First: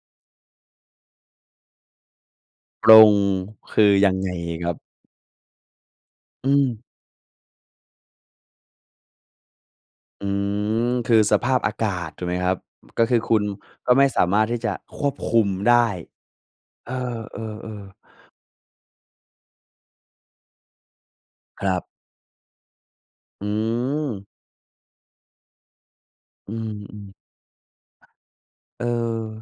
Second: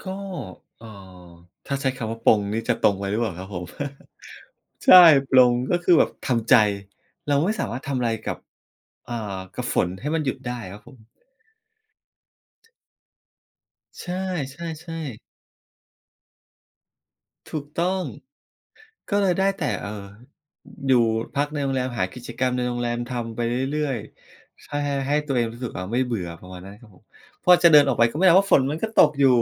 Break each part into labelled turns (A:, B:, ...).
A: ก็ เอ่อ ถ้าใช้คำว่าปลง นี่จะ
B: ป
A: ตร
B: ล
A: งไป
B: ง
A: หรือเปล่าครับผม
B: คือยังไงครับ?
A: ใช่ ปลง ก็คือแบบท
B: อื
A: ำใจ
B: ม
A: เราไม่สามารถทำอะไรกับ อ่า กับฝน ให้มั
B: อ
A: น
B: ื
A: หยุดได้ครับ
B: ม
A: ผม
B: คือสภาพอากาศถูกไหมครับ อ ก็คือคุณก็ไม
A: ใช
B: ่
A: ่
B: สามารถท
A: ใ
B: ี
A: ช
B: ่จะ
A: ่
B: ควบ
A: ๆ
B: คุมได้ เอ
A: ถูก
B: อ
A: ต
B: ๆ
A: ้
B: ๆ
A: อง ก็เลยได้แต่ เอ่อ อยู่พักใน
B: ค
A: โร
B: ร
A: ง
B: ั
A: แร
B: บ
A: ม หากิจกรรมในโรงแรมทำไป
B: อื
A: เรื่อย
B: ม
A: ๆ ถ้า ห ให้ตัวเองรู้สึกว่า ไม่เบื่อ ปร
B: อ
A: ะ
B: ื
A: มาณน
B: ม
A: ั้นครับ
B: อื
A: ผม
B: อ
A: พอจะเดินออกไป ก็ไม่ได้ ว่าฝนมัน
B: เอ
A: ก
B: อ
A: ็ตกอยู่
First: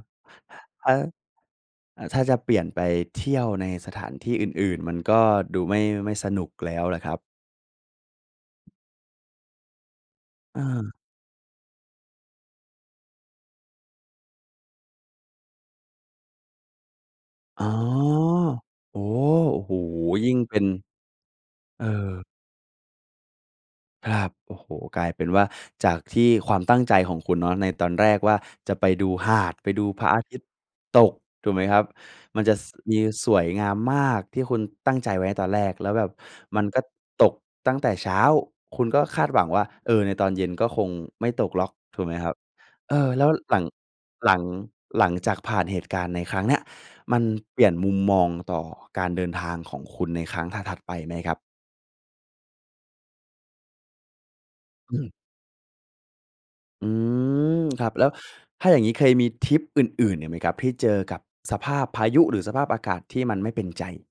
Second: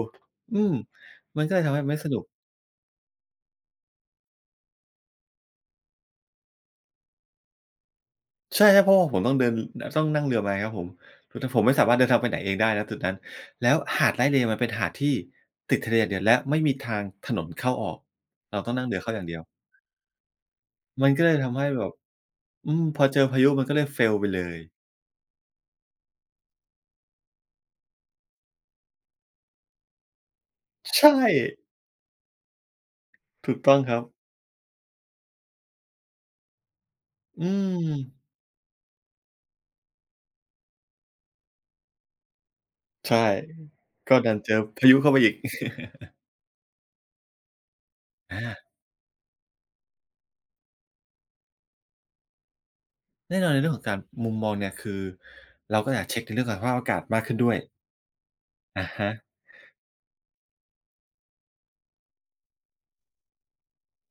A: อืม
B: [unintelligible] อ่า
A: มันก็เลยทำให้ไม่
B: ถ้า
A: ส
B: ถ
A: น
B: ้
A: ุ
B: า
A: ก
B: จะเปลี่ยนไปเที่ยวในสถานที่อื่น ๆ มันก็ดูไม่ ไม่สนุกแล้วล่ะครับ?
A: ใช่ครับ เพราะว่าผมต้องเดิน ต้องนั่งเรือมาครับผม
B: เออ
A: คือ ถ ผมไม่สามารถเดินทางไปไหนเองได้ ณ จุดนั้น แล้วหาดไร่เลย์มันเป็นหาดที่ติดทะเลอย่างเดียว และไม่มีทางถนนเ
B: อ๋
A: ข
B: อ
A: ้าออก เราต้องนั่งเร
B: โอ
A: ื
B: ้!
A: อเข้าอย่างเดียว
B: โอ้โฮ! ยิ่งเป็น
A: มันก็เลยทำให้แ
B: เอ
A: บ
B: อ
A: บ อืม พอเจอพายุมันก็เลย
B: คร
A: Fail ไ
B: ั
A: ป
B: บ
A: เล
B: โอ้
A: ย
B: โฮ! กลายเป็นว่า จากที่ความตั้งใจของคุณเนาะ ในตอนแรกว่า จะไปดูหาด ไปดูพระอาทิตย์
A: ใ
B: ต
A: ช
B: ก ถูก
A: ่
B: ไหมครับ มันจะ ส มีสวย
A: ถูก
B: ง
A: ต
B: า
A: ้
B: ม
A: องคร
B: ม
A: ับ
B: าก ที่คุณตั้งใจไว้ในตอนแรก แล้วแบบมันก็ตก
A: อื
B: ตั้งแต่เช้
A: ม
B: า คุณก็คาดหวังว่า เออ ในตอนเย็นก็คงไม่ตกหรอก ถูกไหมครับ เออ
A: ใช่
B: แล้วหลัง
A: ก็ด
B: ห
A: ั
B: ลั
A: น
B: ง
A: เจอพายุ
B: หล
A: เข
B: ั
A: ้า
B: ง
A: ไปอ
B: จ
A: ี
B: า
A: ก
B: กผ่านเหตุการณ์ในครั้งเนี้ย มันเปลี่ยนมุมมอง
A: อ
B: ต่อ
A: า
B: การเดินทางของคุณในครั้งถัด ๆ ไปไหมครับ?
A: แน่นอน ในเรื่องของการ มุมมองเนี่ย ค
B: อ
A: ื
B: ื
A: อ
B: ม
A: เราก็อยากเช็ก ในเรื่องของสภาพอ
B: อื
A: ากาศมากขึ้นด้วย
B: ม ครับ แล้วถ้าอย่
A: อ
B: าง
A: ะ
B: งี้
A: ฮ
B: เคย
A: ะ
B: มีทริปอื่น ๆ อีกไหมครับ ที่เจอกับสภาพพายุ หรือสภาพอากาศที่มันไม่เป็นใจ?